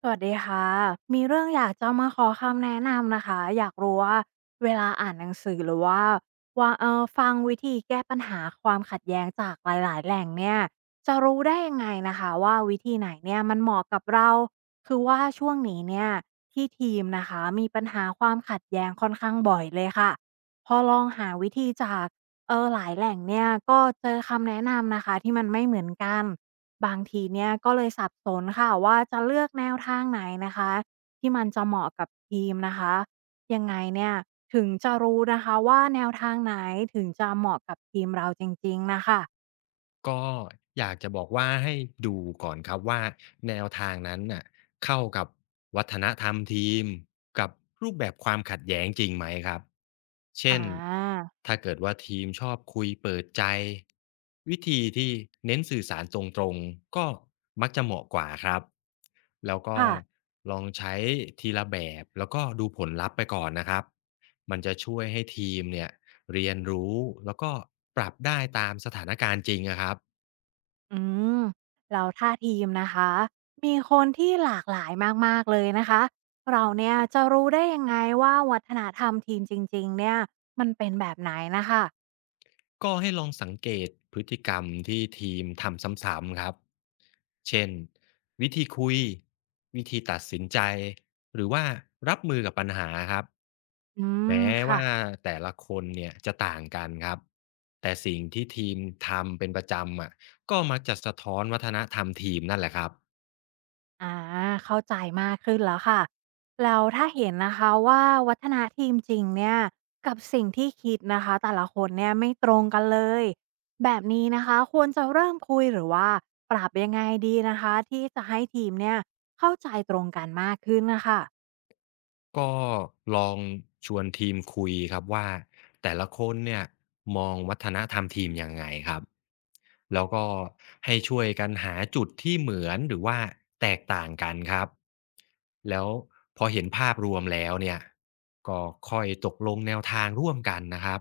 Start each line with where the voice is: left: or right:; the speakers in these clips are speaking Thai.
right: สวัสดีค่ะมีเรื่องอยากจะมาขอคำแนะนำนะคะอยากรู้ว่าเวลาอ่านหนังสือหรือว่าฟังวิธีแก้ปัญหาความขัดแย้งจากหลายๆแหล่งเนี่ยจะรู้ได้ยังไงนะคะว่าวิธีไหนเนี่ยมันเหมาะกับเราคือว่าช่วงนี้เนี่ยที่ทีมนะคะมีปัญหาความขัดแย้งค่อนข้างบ่อยเลยค่ะพอลองหาวิธีจากหลายแหล่งเนี่ยก็เจอคำแนะนำนะคะที่มันไม่เหมือนกัน บางทีเนี่ยก็เลยสับสนค่ะว่าจะเลือกแนวทางไหนนะคะที่มันจะเหมาะกับทีมนะคะยังไงเนี่ยถึงจะรู้นะคะว่าแนวทางไหนถึงจะเหมาะกับทีมเราจริงๆนะคะ
left: ก็อยากจะบอกว่าให้ดูก่อนครับว่าแนวทางนั้นน่ะเข้ากับวัฒนธรรมทีมกับรูปแบบความขัดแย้งจริงไหมครับ
right: อ่
left: เช่น
right: า
left: ถ้าเกิดว่าทีมชอบคุยเปิดใจวิธีที่เน้นสื่อสารตรงๆก็มักจะเหมาะกว่าครับแล้วก็
right: ค่ะ
left: ลองใช้ทีละแบบแล้วก็ดูผลลัพธ์ไปก่อนนะครับมันจะช่วยให้ทีมเนี่ย เรียนรู้แล้วก็ปรับได้ตามสถานการณ์จริงอะครับ
right: อืมแล้วถ้าทีมนะคะมีคนที่หลากหลายมากๆเลยนะคะเราเนี่ยจะรู้ได้ยังไงว่าวัฒนธรรมทีมจริงๆเนี่ยมันเป็นแบบไหนนะคะ
left: ก็ให้ลองสังเกตพฤติกรรมที่ทีมทำซ้ำๆครับเช่นวิธีคุยวิธีตัดสินใจหรือว่ารับมือกับปัญหาครับ
right: อืม
left: แม้
right: ค่ะ
left: ว่าแต่ละคนเนี่ยจะต่างกันครับแต่สิ่งที่ทีมทำเป็นประจำอะก็มักจะสะท้อนวัฒนธรรมทีมนั่นแหละครับ
right: อาเข้าใจมากขึ้นแล้วค่ะแล้วถ้าเห็นนะคะว่าวัฒนธรรมจริงเนี่ยกับสิ่งที่คิดนะคะแต่ละคนเนี่ยไม่ตรงกันเลยแบบนี้นะคะควรจะเริ่มคุยหรือว่าปรับยังไงดีนะคะที่จะให้ทีมเนี่ยเข้าใจตรงกันมากขึ้นนะคะ
left: ก็ลองชวนทีมคุยครับว่าแต่ละคนเนี่ยมองวัฒนธรรมทีมยังไงครับแล้วก็ให้ช่วยกันหาจุดที่เหมือนหรือว่าแตกต่างกันครับแล้วพอเห็นภาพรวมแล้วเนี่ยก็ค่อยตกลงแนวทางร่วมกันนะครับ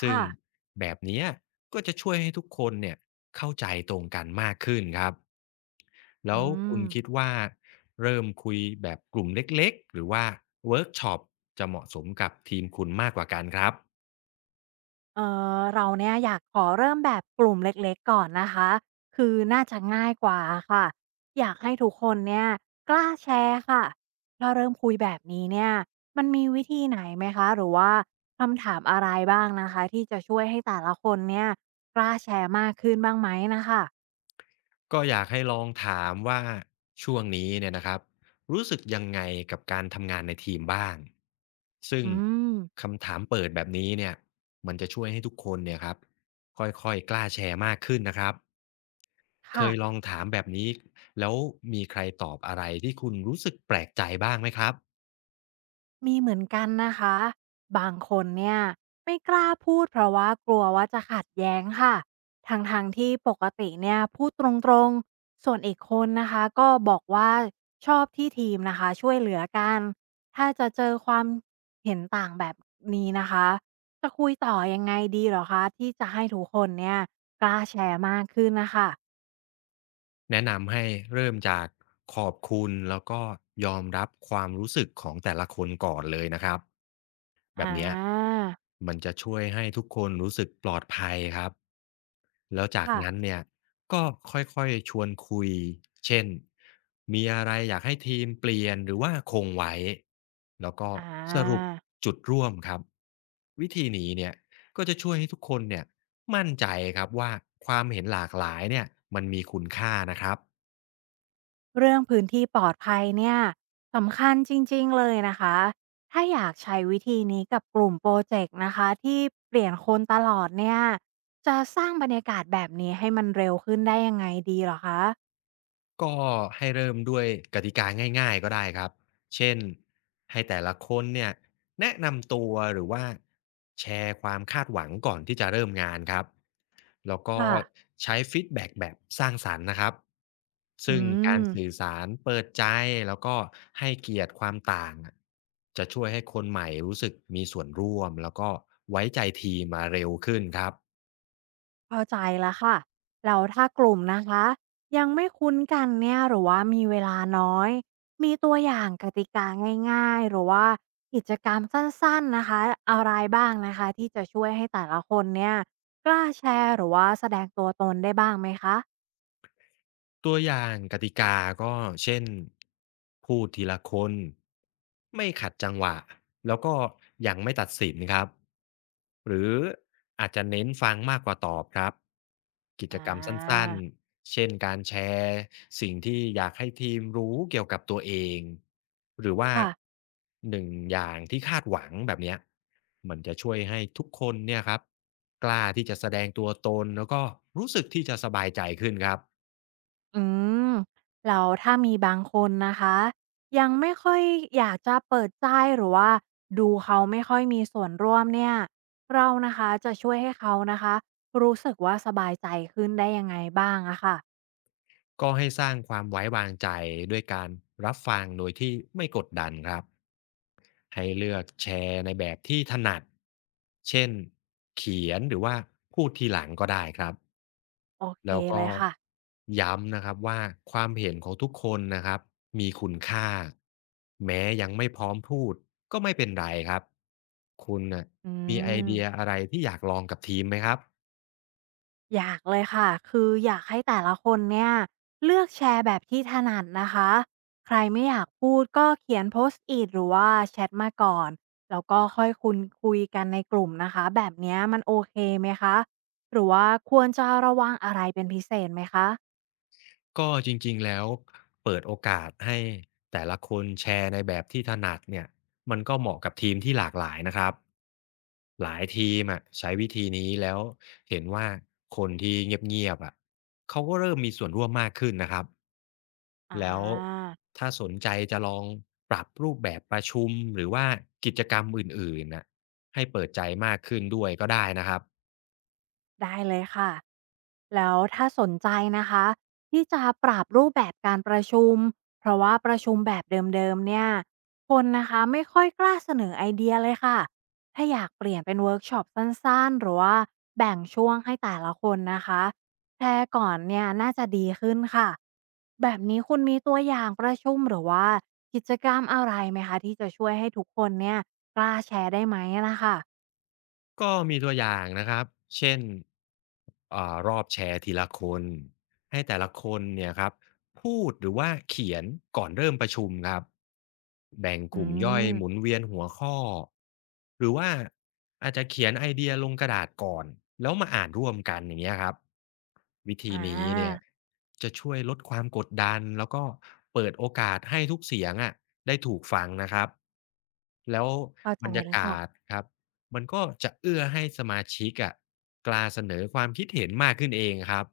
left: ซึ่ง
right: ค่ะ
left: แบบเนี้ยก็จะช่วยให้ทุกคนเนี่ยเข้าใจตรงกันมากขึ้นครับ
right: อื
left: แล้วคุ
right: ม
left: ณคิดว่าเริ่มคุยแบบกลุ่มเล็กๆหรือว่าเวิร์กช็อปจะเหมาะสมกับทีมคุณมากกว่ากันครับ
right: เอเราเนี่ยอยากขอเริ่มแบบกลุ่มเล็กๆก่อนนะคะคือน่าจะง่ายกว่าค่ะอยากให้ทุกคนเนี่ยกล้าแชร์ค่ะถ้าเริ่มคุยแบบนี้เนี่ยมันมีวิธีไหนไหมคะหรือว่าคำถามอะไรบ้างนะคะที่จะช่วยให้แต่ละคนเนี่ยกล้าแชร์มากขึ้นบ้างไหมนะคะ
left: ก็อยากให้ลองถามว่าช่วงนี้เนี่ยนะครับรู้สึกยังไงกับการทำงานในทีมบ้างซึ่ง
right: อืม
left: คำถามเปิดแบบนี้เนี่ยมันจะช่วยให้ทุกคนเนี่ยครับค่อยๆกล้าแชร์มากขึ้นนะครับเค
right: ค่ะ
left: ยลองถามแบบนี้แล้วมีใครตอบอะไรที่คุณรู้สึกแปลกใจบ้างไหมครับ
right: มีเหมือนกันนะคะบางคนเนี่ยไม่กล้าพูดเพราะว่ากลัวว่าจะขัดแย้งค่ะทางที่ปกติเนี่ยพูดตรงๆส่วนอีกคนนะคะก็บอกว่าชอบที่ทีมนะคะช่วยเหลือกันถ้าจะเจอความเห็นต่างแบบนี้นะคะจะคุยต่อยังไงดีเหรอคะที่จะให้ทุกคนเนี่ยกล้าแชร์มากขึ้นนะคะ
left: แนะนำให้เริ่มจากขอบคุณแล้วก็ยอมรับความรู้สึกของแต่ละคนก่อนเลยนะครับแบ
right: อ่
left: บเนี้ย
right: า
left: มันจะช่วยให้ทุกคนรู้สึกปลอดภัยครับแล้วจาก
right: ค่ะ
left: นั้นเนี่ยก็ค่อยๆชวนคุยเช่นมีอะไรอยากให้ทีมเปลี่ยนหรือว่าคงไว้แล้วก็
right: อ่า
left: สรุปจุดร่วมครับวิธีนี้เนี่ยก็จะช่วยให้ทุกคนเนี่ยมั่นใจครับว่าความเห็นหลากหลายเนี่ยมันมีคุณค่านะครับ
right: เรื่องพื้นที่ปลอดภัยเนี่ยสำคัญจริงๆเลยนะคะ ถ้าอยากใช้วิธีนี้กับกลุ่มโปรเจกต์นะคะที่เปลี่ยนคนตลอดเนี่ยจะสร้างบรรยากาศแบบนี้ให้มันเร็วขึ้นได้ยังไงดีเหรอคะ
left: ก็ให้เริ่มด้วยกติกาง่ายๆก็ได้ครับ เช่นให้แต่ละคนเนี่ยแนะนำตัวหรือว่าแชร์ความคาดหวังก่อนที่จะเริ่มงานครับแล้วก็
right: ค่ะ
left: ใช้ฟีดแบ็กแบบสร้างสรรค์นะครับ
right: อื
left: ซึ่งการ
right: ม
left: สื่อสารเปิดใจแล้วก็ให้เกียรติความต่างอะจะช่วยให้คนใหม่รู้สึกมีส่วนร่วมแล้วก็ไว้ใจทีมมาเร็วขึ้นครับ
right: เข้าใจแล้วค่ะแล้วถ้ากลุ่มนะคะยังไม่คุ้นกันเนี่ยหรือว่ามีเวลาน้อยมีตัวอย่างกติกาง่ายๆหรือว่ากิจกรรมสั้นๆนะคะอะไรบ้างนะคะที่จะช่วยให้แต่ละคนเนี่ยกล้าแชร์หรือว่าแสดงตัวตนได้บ้างไหมคะ
left: ตัวอย่างกติกาก็เช่นพูดทีละคนไม่ขัดจังหวะแล้วก็ยังไม่ตัดสินครับหรืออาจจะเน้นฟังมากกว่าตอบครับกิ
right: อ่
left: จกรรมสั้น
right: า
left: ๆเช่นการแชร์สิ่งที่อยากให้ทีมรู้เกี่ยวกับตัวเองหรือว่า
right: ค่ะ
left: หนึ่งอย่างที่คาดหวังแบบเนี้ยมันจะช่วยให้ทุกคนเนี่ยครับกล้าที่จะแสดงตัวตนแล้วก็รู้สึกที่จะสบายใจขึ้นครับ
right: อืมแล้วถ้ามีบางคนนะคะยังไม่ค่อยอยากจะเปิดใจหรือว่าดูเขาไม่ค่อยมีส่วนร่วมเนี่ยเรานะคะจะช่วยให้เขานะคะรู้สึกว่าสบายใจขึ้นได้ยังไงบ้างอะค่ะ
left: ก็ให้สร้างความไว้วางใจด้วยการรับฟังโดยที่ไม่กดดันครับให้เลือกแชร์ในแบบที่ถนัดเช่นเขียนหรือว่าพูดทีหลังก็ได้ครับ
right: โอเค
left: แล้ว
right: เล
left: ก็
right: ยค่ะ
left: ย้ำนะครับว่าความเห็นของทุกคนนะครับมีคุณค่าแม้ยังไม่พร้อมพูดก็ไม่เป็นไรครับคุณน่ะ
right: อื
left: มีไอ
right: ม
left: เดียอะไรที่อยากลองกับทีมไหมครับ
right: อยากเลยค่ะ คืออยากให้แต่ละคนเนี่ยเลือกแชร์แบบที่ถนัดนะคะ ใครไม่อยากพูดก็เขียนโพสต์อีทหรือว่าแชทมาก่อน แล้วก็ค่อยคุยกันในกลุ่มนะคะ แบบเนี้ยมันโอเคไหมคะ หรือว่าควรจะระวังอะไรเป็นพิเศษไหมคะ
left: ก็จริงๆแล้วเปิดโอกาสให้แต่ละคนแชร์ในแบบที่ถนัดเนี่ยมันก็เหมาะกับทีมที่หลากหลายนะครับหลายทีมอะใช้วิธีนี้แล้วเห็นว่าคนที่เงียบๆอะเขาก็เริ่มมีส่วนร่วมมากขึ้นนะครับ
right: อา
left: แล้วถ้าสนใจจะลองปรับรูปแบบประชุมหรือว่ากิจกรรมอื่นๆน่ะให้เปิดใจมากขึ้นด้วยก็ได้นะครับ
right: ได้เลยค่ะแล้วถ้าสนใจนะคะที่จะปรับรูปแบบการประชุมเพราะว่าประชุมแบบเดิมๆเนี่ยคนนะคะไม่ค่อยกล้าเสนอไอเดียเลยค่ะถ้าอยากเปลี่ยนเป็นเวิร์กช็อปสั้นๆหรือว่าแบ่งช่วงให้แต่ละคนนะคะแชร์ก่อนเนี่ยน่าจะดีขึ้นค่ะแบบนี้คุณมีตัวอย่างประชุมหรือว่ากิจกรรมอะไรไหมคะที่จะช่วยให้ทุกคนเนี่ยกล้าแชร์ได้ไหมนะคะ
left: ก็มีตัวอย่างนะครับเช่นรอบแชร์ทีละคนให้แต่ละคนเนี่ยครับพูดหรือว่าเขียนก่อนเริ่มประชุมครับแบ่ง
right: อื
left: กลุ่มย่อยหมุน
right: ม
left: เวียนหัวข้อหรือว่าอาจจะเขียนไอเดียลงกระดาษก่อนแล้วมาอ่านร่วมกันอย่างเงี้ยครับวิธี
right: อ่า
left: นี้เนี่ยจะช่วยลดความกดดันแล้วก็เปิดโอกาสให้ทุกเสียงอะได้ถูกฟังนะครับแล้ว
right: เข้าใจ
left: บรรยา
right: แล้วค่ะ
left: กาศครับ มันก็จะเอื้อให้สมาชิกอะกล้าเสนอความคิดเห็นมากขึ้นเองครับ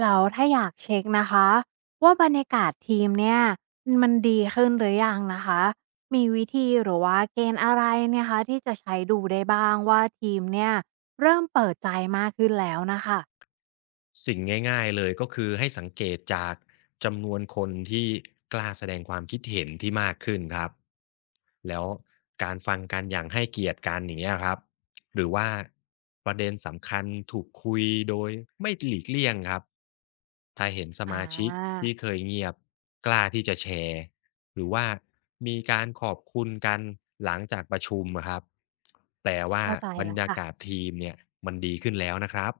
right: แล้วถ้าอยากเช็คนะคะว่าบรรยากาศทีมเนี่ยมันดีขึ้นหรือยังนะคะมีวิธีหรือว่าเกณฑ์อะไรเนี่ยคะที่จะใช้ดูได้บ้างว่าทีมเนี่ยเริ่มเปิดใจมากขึ้นแล้วนะคะ
left: สิ่งง่ายๆเลยก็คือให้สังเกตจากจำนวนคนที่กล้าแสดงความคิดเห็นที่มากขึ้นครับแล้วการฟังกันอย่างให้เกียรติกันอย่างนี้ยครับหรือว่าประเด็นสำคัญถูกคุยโดยไม่หลีกเลี่ยงครับถ้าเห็นส
right: อ
left: มาชิก
right: า
left: ที่เคยเงียบกล้าที่จะแชร์หรือว่ามีการขอบคุณกันหลังจากประชุมอะครับแปลว่า
right: เข้าใจ
left: บรร
right: แล้ว
left: ยา
right: ค่ะ
left: กาศทีมเนี่ยมันดีขึ้นแล้วนะครับ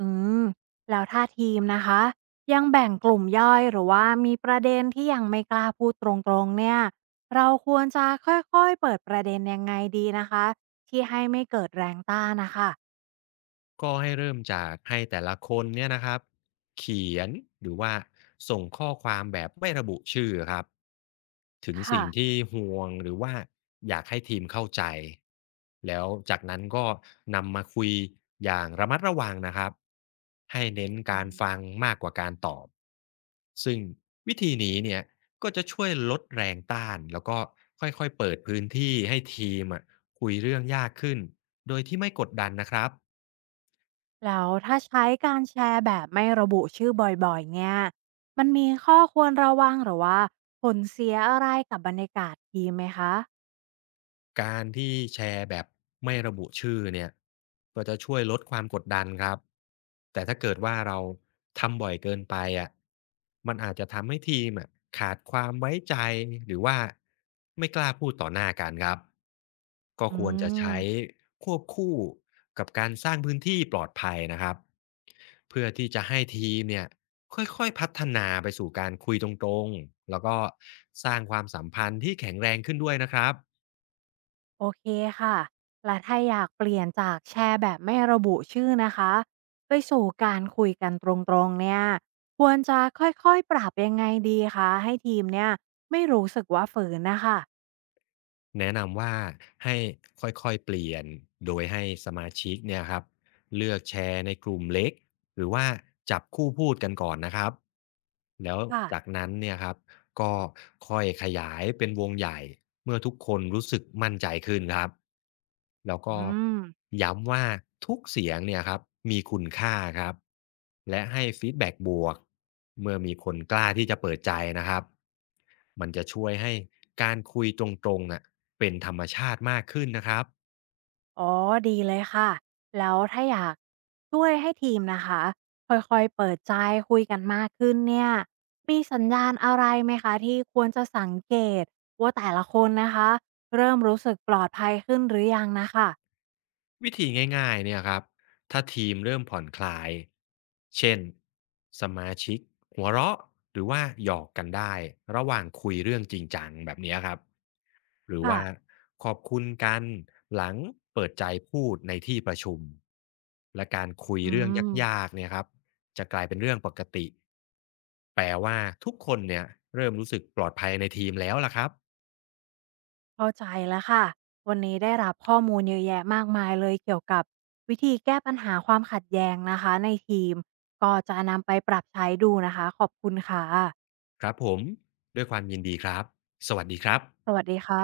right: อืมแล้วถ้าทีมนะคะยังแบ่งกลุ่มย่อยหรือว่ามีประเด็นที่ยังไม่กล้าพูดตรงๆเนี่ยเราควรจะค่อยๆเปิดประเด็นยังไงดีนะคะที่ให้ไม่เกิดแรงต้านนะคะ
left: ก็ให้เริ่มจากให้แต่ละคนเนี่ยนะครับเขียนหรือว่าส่งข้อความแบบไม่ระบุชื่อครับถึง
right: ค่ะ
left: สิ่งที่ห่วงหรือว่าอยากให้ทีมเข้าใจแล้วจากนั้นก็นำมาคุยอย่างระมัดระวังนะครับให้เน้น
right: อื
left: การ
right: ม
left: ฟังมากกว่าการตอบซึ่งวิธีนี้เนี่ยก็จะช่วยลดแรงต้านแล้วก็ค่อยๆเปิดพื้นที่ให้ทีมอะคุยเรื่องยากขึ้นโดยที่ไม่กดดันนะครับ
right: แล้วถ้าใช้การแชร์แบบไม่ระบุชื่อบ่อยๆเนี่ย มันมีข้อควรระวังหรือว่าผลเสียอะไรกับบรรยากาศทีมไหมคะ
left: การที่แชร์แบบไม่ระบุชื่อเนี่ยก็จะช่วยลดความกดดันครับแต่ถ้าเกิดว่าเราทำบ่อยเกินไปอ่ะมันอาจจะทำให้ทีมอะขาดความไว้ใจหรือว่าไม่กล้าพูดต่อหน้ากันครับก็
right: อื
left: ควรจะใช้
right: ม
left: ควบคู่กับการสร้างพื้นที่ปลอดภัยนะครับเพื่อที่จะให้ทีมเนี่ยค่อยๆพัฒนาไปสู่การคุยตรงๆแล้วก็สร้างความสัมพันธ์ที่แข็งแรงขึ้นด้วยนะครับ
right: โอเคค่ะ และถ้าอยากเปลี่ยนจากแชร์แบบไม่ระบุชื่อนะคะ ไปสู่การคุยกันตรงๆเนี่ย ควรจะค่อยๆ ปรับยังไงดีคะให้ทีมเนี่ยไม่รู้สึกว่าฝืนนะคะ
left: แนะนำว่าให้ค่อยๆเปลี่ยนโดยให้สมาชิกเนี่ยครับเลือกแชร์ในกลุ่มเล็กหรือว่าจับคู่พูดกันก่อนนะครับแล้วจาก
right: ค่ะ
left: นั้นเนี่ยครับก็ค่อยขยายเป็นวงใหญ่เมื่อทุกคนรู้สึกมั่นใจขึ้นครับแล้วก็
right: อืม
left: ย้ำว่าทุกเสียงเนี่ยครับมีคุณค่าครับและให้ฟีดแบ็กบวกเมื่อมีคนกล้าที่จะเปิดใจนะครับมันจะช่วยให้การคุยตรงๆอ่ะ เป็นธรรมชาติมากขึ้นนะครับ
right: อ๋อดีเลยค่ะ แล้วถ้าอยากช่วยให้ทีมนะคะค่อยๆเปิดใจคุยกันมากขึ้นเนี่ยมีสัญญาณอะไรไหมคะที่ควรจะสังเกตว่าแต่ละคนนะคะเริ่มรู้สึกปลอดภัยขึ้นหรือยังนะคะ
left: วิธีง่ายๆเนี่ยครับถ้าทีมเริ่มผ่อนคลายเช่นสมาชิกหัวเราะหรือว่าหยอกกันได้ระหว่างคุยเรื่องจริงจังแบบเนี้ยครับหรือ
right: ค่ะ
left: ว่าขอบคุณกันหลังเปิดใจพูดในที่ประชุมและการคุย
right: อื
left: เรื่องยา
right: ม
left: กๆเนี่ยครับจะกลายเป็นเรื่องปกติแปลว่าทุกคนเนี่ยเริ่มรู้สึกปลอดภัยในทีมแล้วล่ะครับ
right: เข้าใจแล้วค่ะวันนี้ได้รับข้อมูลเยอะแยะมากมายเลยเกี่ยวกับวิธีแก้ปัญหาความขัดแย้งนะคะในทีมก็จะนำไปปรับใช้ดูนะคะขอบคุณค่ะ
left: ครับผมด้วยความยินดีครับสวัสดีครับ
right: สวัสดีค่ะ